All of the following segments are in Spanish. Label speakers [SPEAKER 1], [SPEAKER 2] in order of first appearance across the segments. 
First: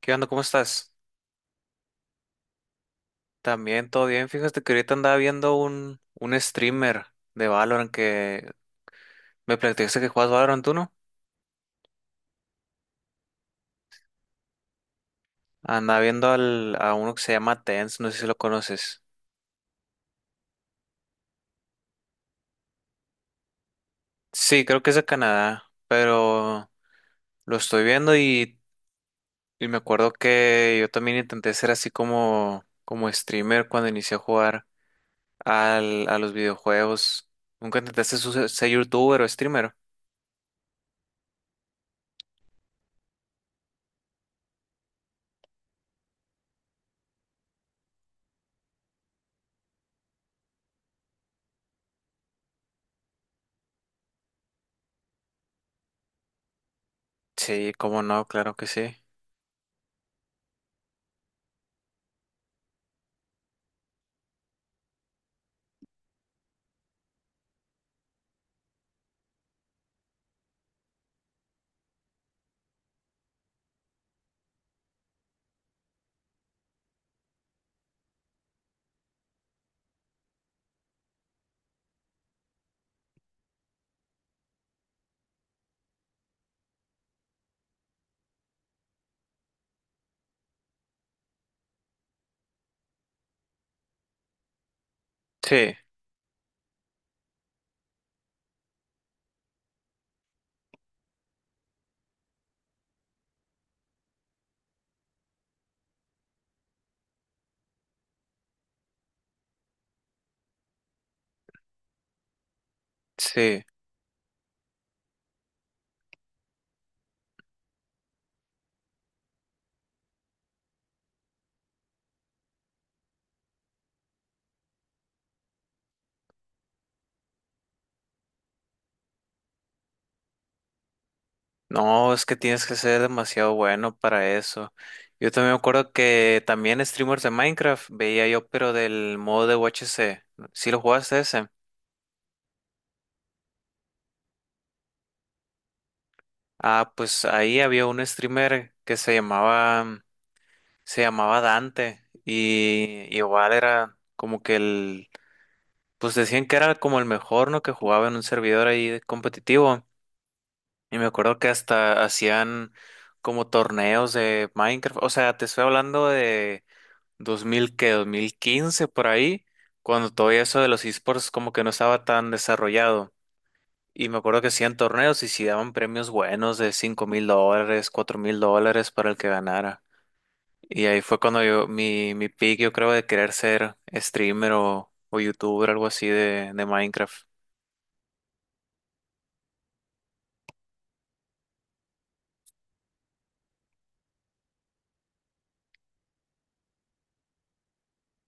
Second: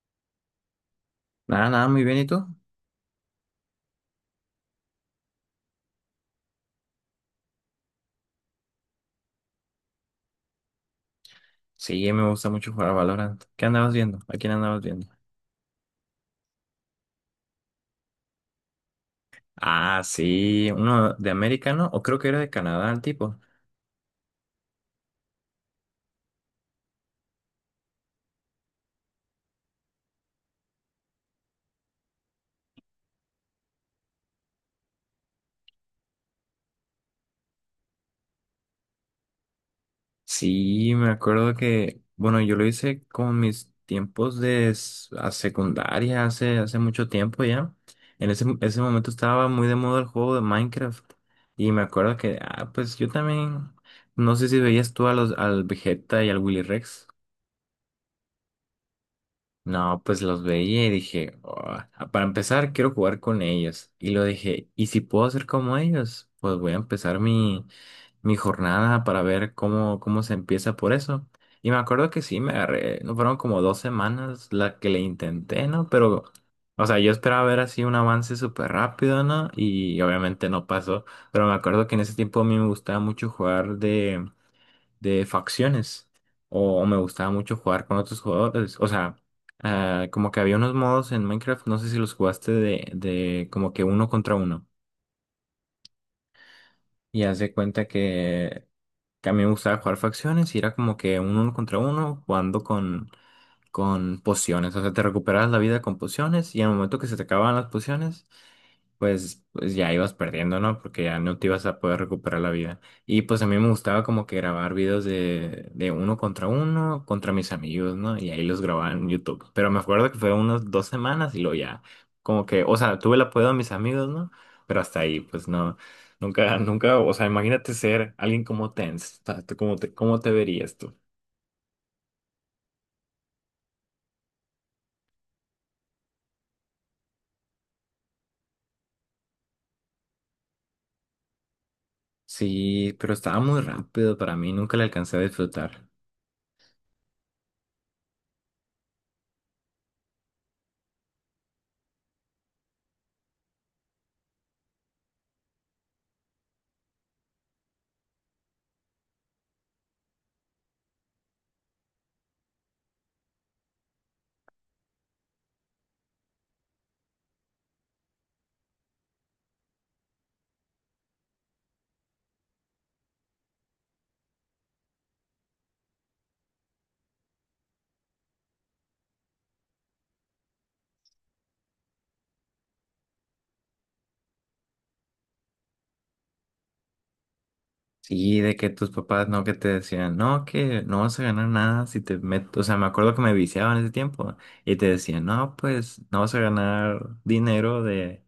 [SPEAKER 1] ¿Qué onda? ¿Cómo estás?
[SPEAKER 2] Nada, nada, muy bien, ¿y tú?
[SPEAKER 1] También todo bien. Fíjate que ahorita andaba viendo un streamer de Valorant que me platicaste que juegas Valorant, ¿tú no?
[SPEAKER 2] Sí, me gusta mucho jugar a Valorant. ¿Qué andabas viendo? ¿A quién andabas viendo?
[SPEAKER 1] Andaba viendo a uno que se llama Tenz, no sé si lo conoces.
[SPEAKER 2] Ah, sí, uno de americano, o creo que era de Canadá el tipo.
[SPEAKER 1] Sí, creo que es de Canadá, pero lo estoy viendo y me acuerdo que yo también intenté ser así como streamer cuando inicié a jugar a los videojuegos. ¿Nunca intentaste ser youtuber o streamer?
[SPEAKER 2] Sí, me acuerdo que, bueno, yo lo hice con mis tiempos a secundaria, hace mucho tiempo ya. En ese momento estaba muy de moda el juego de Minecraft. Y me acuerdo que, pues yo también, no sé si veías tú al Vegeta y al Willy Rex.
[SPEAKER 1] Sí, cómo no, claro que sí.
[SPEAKER 2] No, pues los veía y dije: "Ah, para empezar, quiero jugar con ellos. Y lo dije, ¿y si puedo ser como ellos? Pues voy a empezar mi jornada para ver cómo se empieza por eso." Y me acuerdo que sí, me agarré, no fueron como 2 semanas la que le intenté, ¿no? Pero, o sea, yo esperaba ver así un avance súper rápido, ¿no? Y obviamente no pasó. Pero me acuerdo que en ese tiempo a mí me gustaba mucho jugar de facciones o me gustaba mucho jugar con otros jugadores. O sea, como que había unos modos en Minecraft, no sé si los jugaste de como que uno contra uno.
[SPEAKER 1] Sí,
[SPEAKER 2] Y haz de cuenta que a mí me gustaba jugar facciones y era como que un uno contra uno jugando con pociones. O sea, te recuperabas la vida con pociones y al momento que se te acababan las pociones, pues ya ibas perdiendo, ¿no? Porque ya no te ibas a poder recuperar la vida. Y pues a mí
[SPEAKER 1] sí.
[SPEAKER 2] me gustaba como que grabar videos de uno, contra mis amigos, ¿no? Y ahí los grababa en YouTube. Pero me acuerdo que fue unas 2 semanas y luego ya, como que, o sea, tuve el apoyo de mis amigos, ¿no? Pero hasta ahí, pues no, nunca, nunca, o sea, imagínate ser alguien como Tens, ¿cómo te verías tú?
[SPEAKER 1] No, es que tienes que ser demasiado bueno para eso. Yo también me acuerdo que también streamers de Minecraft veía yo, pero del modo de UHC. ¿Sí lo jugaste ese?
[SPEAKER 2] Sí, pero estaba muy rápido para mí, nunca le alcancé a disfrutar.
[SPEAKER 1] Ah, pues ahí había un streamer se llamaba Dante y igual era como que el, pues decían que era como el mejor, ¿no? Que jugaba en un servidor ahí de competitivo. Y me acuerdo que hasta hacían como torneos de Minecraft. O sea, te estoy hablando de 2000 que 2015 por ahí, cuando todo eso de los esports como que no estaba tan desarrollado. Y me acuerdo que hacían torneos y si daban premios buenos de 5 mil dólares, 4 mil dólares para el que ganara. Y ahí fue cuando yo, mi pick, yo creo, de querer ser streamer o youtuber, algo así de Minecraft.
[SPEAKER 2] Sí, de que tus papás no que te decían, no, que no vas a ganar nada si te metes, o sea, me acuerdo que me viciaban ese tiempo y te decían, no, pues no vas a ganar dinero de,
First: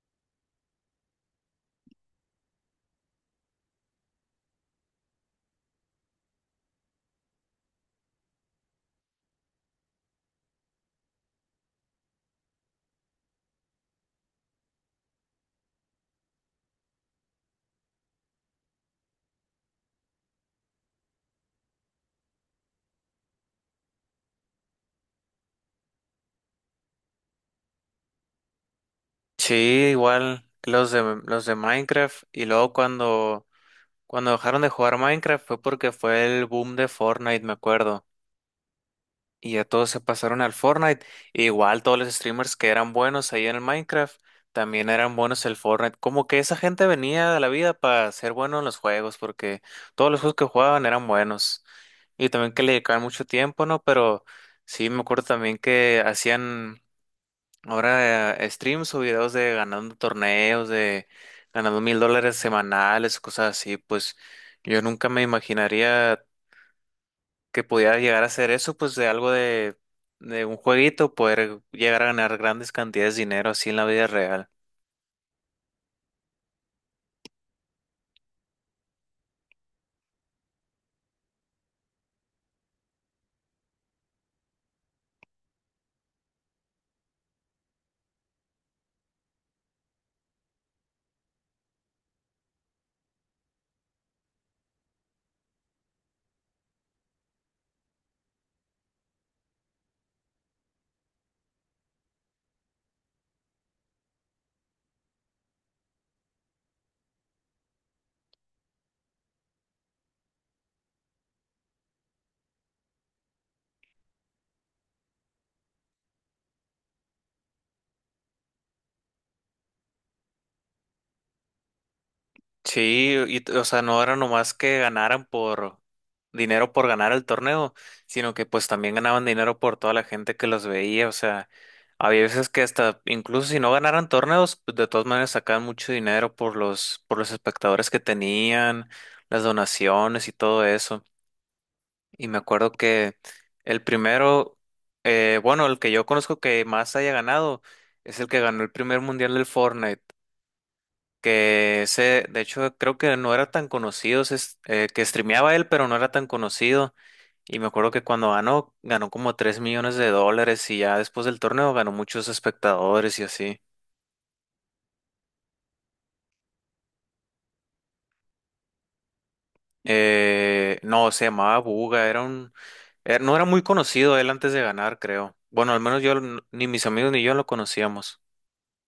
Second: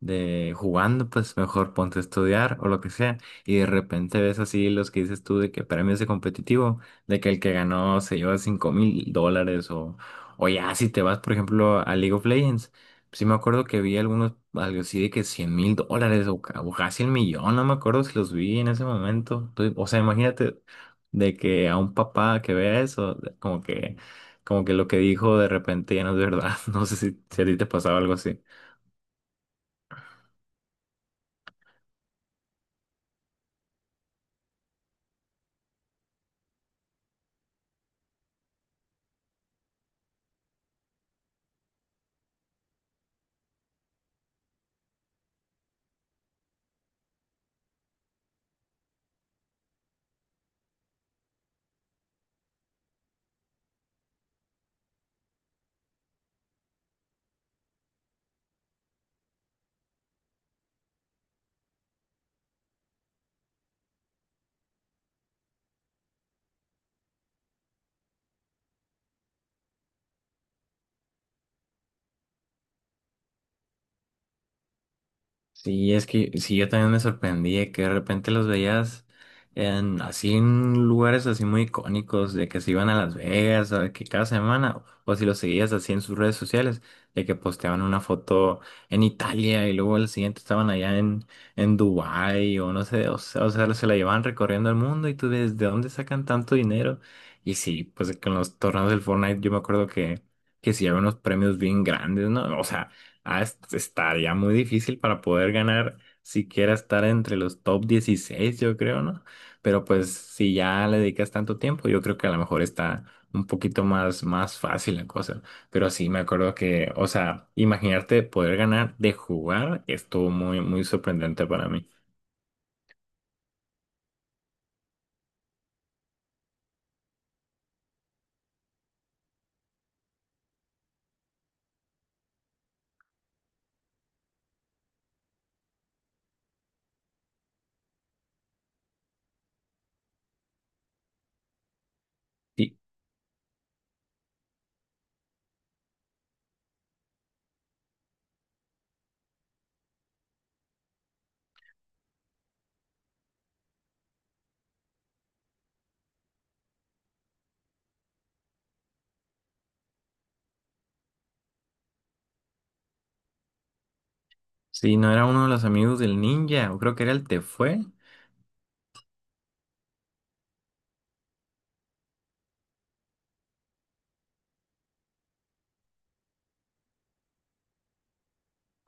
[SPEAKER 2] de jugando, pues mejor ponte a estudiar o lo que sea. Y de repente ves así los que dices tú de que premios de competitivo, de que el que ganó se lleva $5,000 o ya si te vas, por ejemplo, a League of Legends. Sí, me acuerdo que vi algunos, algo así de que $100,000 o casi el millón, no me acuerdo si los vi en ese momento. Entonces, o sea, imagínate de que a un papá que vea eso, como que lo que dijo de repente ya no es verdad. No sé si a ti te pasaba algo así.
[SPEAKER 1] Sí, igual los los de Minecraft. Y luego cuando dejaron de jugar Minecraft fue porque fue el boom de Fortnite, me acuerdo. Y ya todos se pasaron al Fortnite. Igual todos los streamers que eran buenos ahí en el Minecraft, también eran buenos el Fortnite. Como que esa gente venía de la vida para ser bueno en los juegos, porque todos los juegos que jugaban eran buenos. Y también que le dedicaban mucho tiempo, ¿no? Pero sí, me acuerdo también que hacían ahora streams o videos de ganando torneos, de ganando $1,000 semanales, cosas así. Pues yo nunca me imaginaría que pudiera llegar a hacer eso, pues de algo de un jueguito, poder llegar a ganar grandes cantidades de dinero así en la vida real.
[SPEAKER 2] Sí, es que sí, yo también me sorprendí de que de repente los veías en, así en lugares así muy icónicos, de que se iban a Las Vegas, o de que cada semana, o si los seguías así en sus redes sociales, de que posteaban una foto en Italia y luego al siguiente estaban allá en Dubái o no sé, o sea, se la llevaban recorriendo el mundo y tú ves de dónde sacan tanto dinero. Y sí, pues con los torneos del Fortnite yo me acuerdo que sí había unos premios bien grandes, ¿no? O sea... Estaría muy difícil para poder ganar siquiera estar entre los top 16 yo creo, ¿no? Pero pues si ya le dedicas tanto tiempo, yo creo que a lo mejor está un poquito más, más fácil la cosa. Pero sí, me acuerdo que, o sea, imaginarte poder ganar de jugar estuvo muy, muy sorprendente para mí.
[SPEAKER 1] Sí, o sea, no era nomás que ganaran por dinero por ganar el torneo, sino que pues también ganaban dinero por toda la gente que los veía, o sea, había veces que hasta incluso si no ganaran torneos, pues de todas maneras sacaban mucho dinero por los espectadores que tenían, las donaciones y todo eso. Y me acuerdo
[SPEAKER 2] Sí,
[SPEAKER 1] que el primero, bueno, el que yo conozco que más haya ganado es el que ganó el primer mundial del Fortnite, que ese, de hecho, creo que no era tan conocido, que streameaba él, pero no era tan conocido. Y me acuerdo que cuando ganó, ganó como $3 millones y ya después del torneo ganó muchos espectadores y así.
[SPEAKER 2] sí, no era uno de los amigos del ninja, o creo que era el Tefue.
[SPEAKER 1] No, se llamaba Buga, era un no era muy conocido él antes de ganar, creo. Bueno, al menos yo, ni mis amigos ni yo lo conocíamos.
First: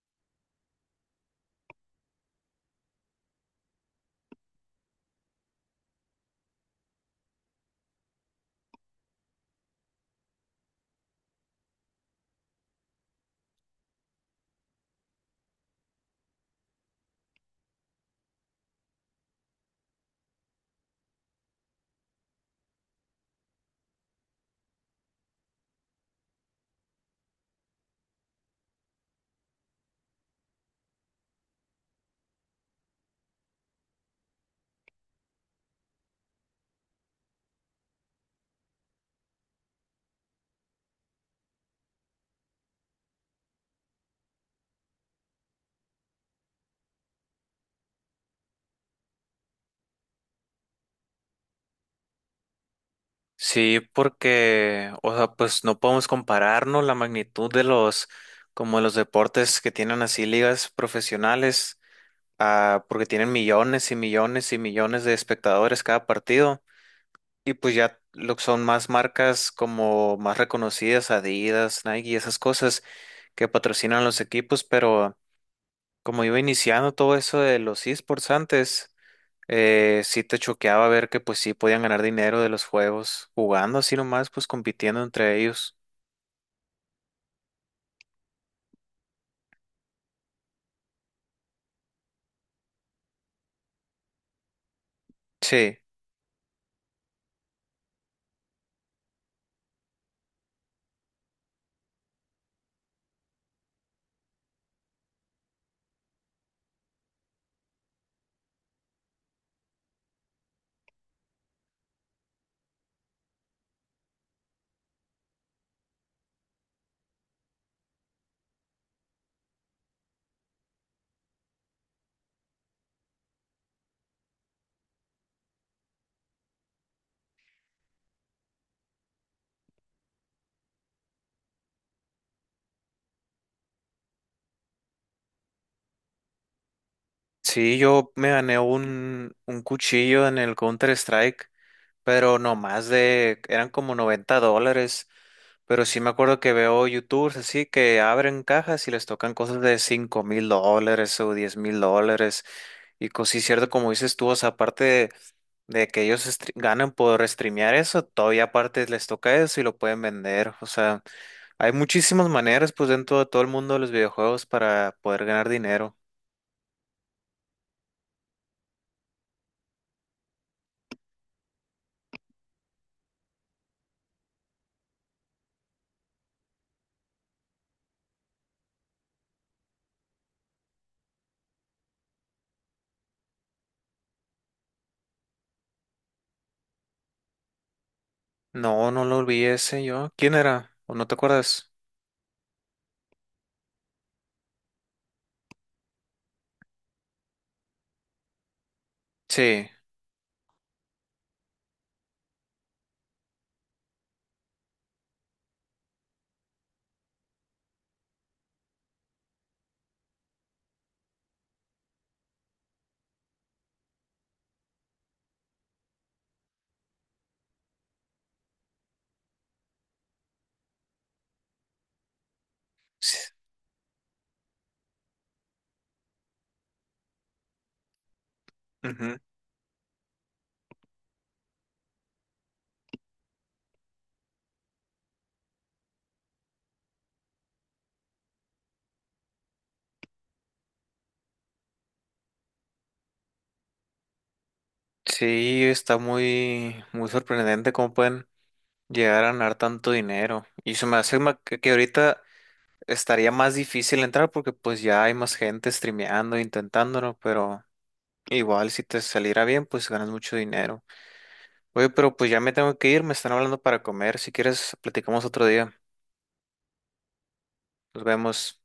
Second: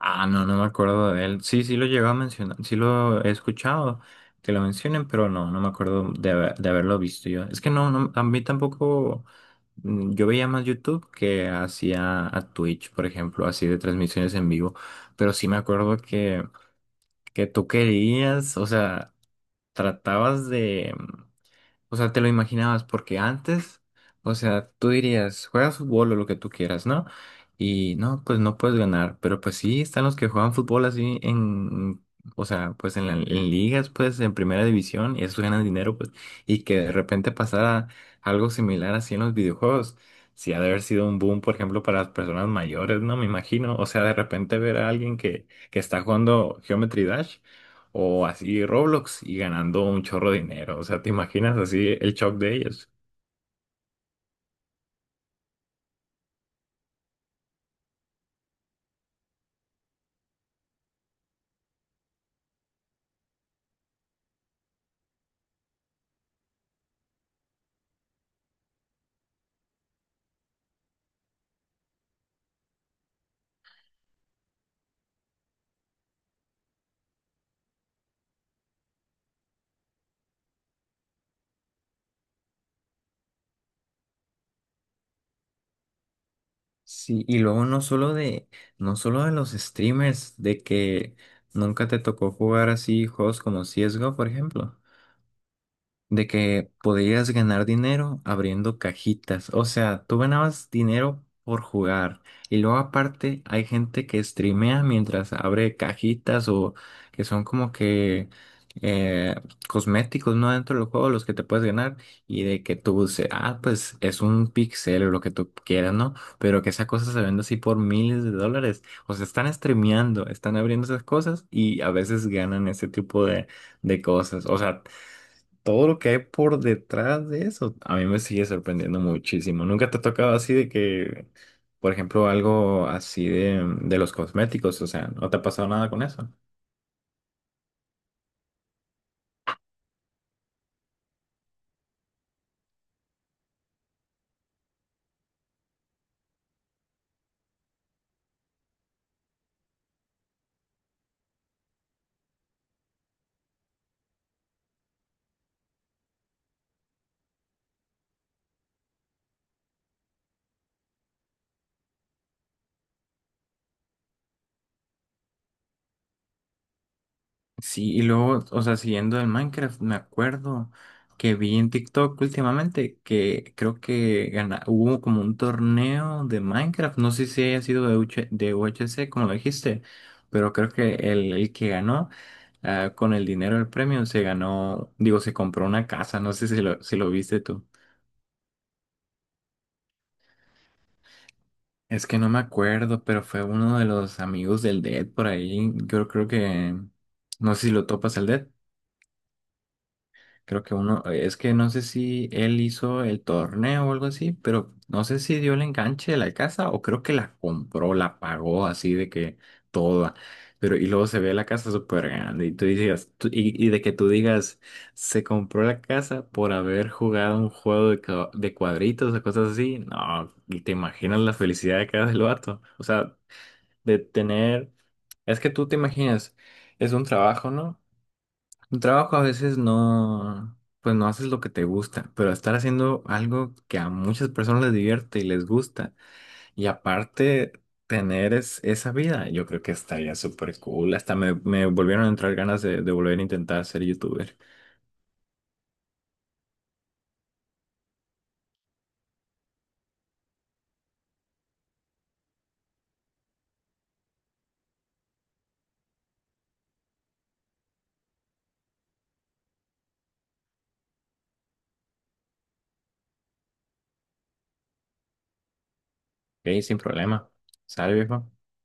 [SPEAKER 2] Ah, no, no me acuerdo de él. Sí, sí lo llegó a mencionar, sí lo he escuchado que lo mencionen, pero no, no me acuerdo de haberlo visto yo. Es que no, no, a mí tampoco, yo veía más YouTube que hacía a Twitch, por ejemplo, así de transmisiones en vivo, pero sí me acuerdo que tú querías, o sea, tratabas de... O sea, te lo imaginabas porque antes, o sea, tú dirías, juegas fútbol o lo que tú quieras, ¿no? Y no, pues no puedes ganar, pero pues sí, están los que juegan fútbol así en, o sea, pues en, en ligas, pues en primera división, y eso ganan dinero, pues, y que de repente pasara algo similar así en los videojuegos. Sí, ha de haber sido un boom, por ejemplo, para las personas mayores, ¿no? Me imagino. O sea, de repente ver a alguien que está jugando Geometry Dash. O así Roblox y ganando un chorro de dinero. O sea, ¿te imaginas así el shock de ellos?
[SPEAKER 1] Sí, porque, o sea, pues no podemos compararnos la magnitud de los, como los deportes que tienen así ligas profesionales, porque tienen millones y millones y millones de espectadores cada partido, y pues ya lo que son más marcas como más reconocidas, Adidas, Nike y esas cosas que patrocinan los equipos, pero como iba iniciando todo eso de los esports antes sí te choqueaba ver que pues sí podían ganar dinero de los juegos, jugando así nomás, pues compitiendo entre ellos.
[SPEAKER 2] Sí, y luego no solo de los streamers, de que nunca te tocó jugar así juegos como CSGO, por ejemplo.
[SPEAKER 1] Sí,
[SPEAKER 2] De que podías ganar dinero abriendo cajitas. O sea, tú ganabas dinero por jugar. Y luego aparte hay gente que streamea mientras abre cajitas o que son como que eh, cosméticos, ¿no? Dentro del juego, los que te puedes ganar. Y de que tú dices, ah, pues es un pixel o lo que tú quieras, ¿no? Pero que esa cosa se vende así por miles de dólares. O sea, están streameando, están abriendo esas cosas y a veces ganan ese tipo de cosas. O sea, todo lo que hay por detrás de eso, a mí me sigue sorprendiendo muchísimo. ¿Nunca te ha tocado así de que, por ejemplo, algo así de los cosméticos? O sea, ¿no te ha pasado nada con eso?
[SPEAKER 1] sí, yo me gané un cuchillo en el Counter-Strike, pero no más de, eran como $90. Pero sí me acuerdo que veo YouTubers así que abren cajas y les tocan cosas de $5,000 o $10,000. Y cosas sí, cierto, como dices tú, o sea, aparte de que ellos ganan por streamear eso, todavía aparte les toca eso y lo pueden vender. O sea, hay muchísimas maneras, pues dentro de todo el mundo de los videojuegos para poder ganar dinero.
[SPEAKER 2] Sí, y luego, o sea, siguiendo el Minecraft, me acuerdo que vi en TikTok últimamente que creo que hubo como un torneo de Minecraft, no sé si haya sido de UHC, como lo dijiste, pero creo que el que ganó con el dinero del premio se ganó, digo, se compró una casa, no sé si lo viste tú.
[SPEAKER 1] No, no lo olvidé ese yo. ¿Quién era? ¿O no te acuerdas?
[SPEAKER 2] Es que no me acuerdo, pero fue uno de los amigos del Dead por ahí, yo creo que, no sé si lo topas el Dead.
[SPEAKER 1] Sí.
[SPEAKER 2] Creo que uno, es que no sé si él hizo el torneo o algo así, pero no sé si dio el enganche de la casa o creo que la compró, la pagó así de que toda. Pero y luego se ve la casa súper grande y tú dices, y de que tú digas, se compró la casa por haber jugado un juego de cuadritos o cosas así. No, y te imaginas la felicidad de cada del vato. O sea,
[SPEAKER 1] Sí.
[SPEAKER 2] de tener, es que tú te imaginas, es un trabajo, ¿no? El trabajo a veces no, pues no haces lo que te gusta, pero estar haciendo algo que a muchas personas les divierte y les gusta, y aparte tener esa vida, yo creo que estaría súper cool. Hasta me volvieron a entrar ganas de volver a intentar ser youtuber.
[SPEAKER 1] Sí, está muy, muy sorprendente cómo pueden llegar a ganar tanto dinero. Y se me hace que ahorita estaría más difícil entrar porque pues ya hay más gente streameando, intentándolo, pero igual si te saliera bien, pues ganas mucho dinero. Oye, pero pues ya me tengo que ir, me están hablando para comer. Si quieres, platicamos otro día.
[SPEAKER 2] Ok, sin problema. ¿Sale,
[SPEAKER 1] Nos
[SPEAKER 2] viejo?
[SPEAKER 1] vemos.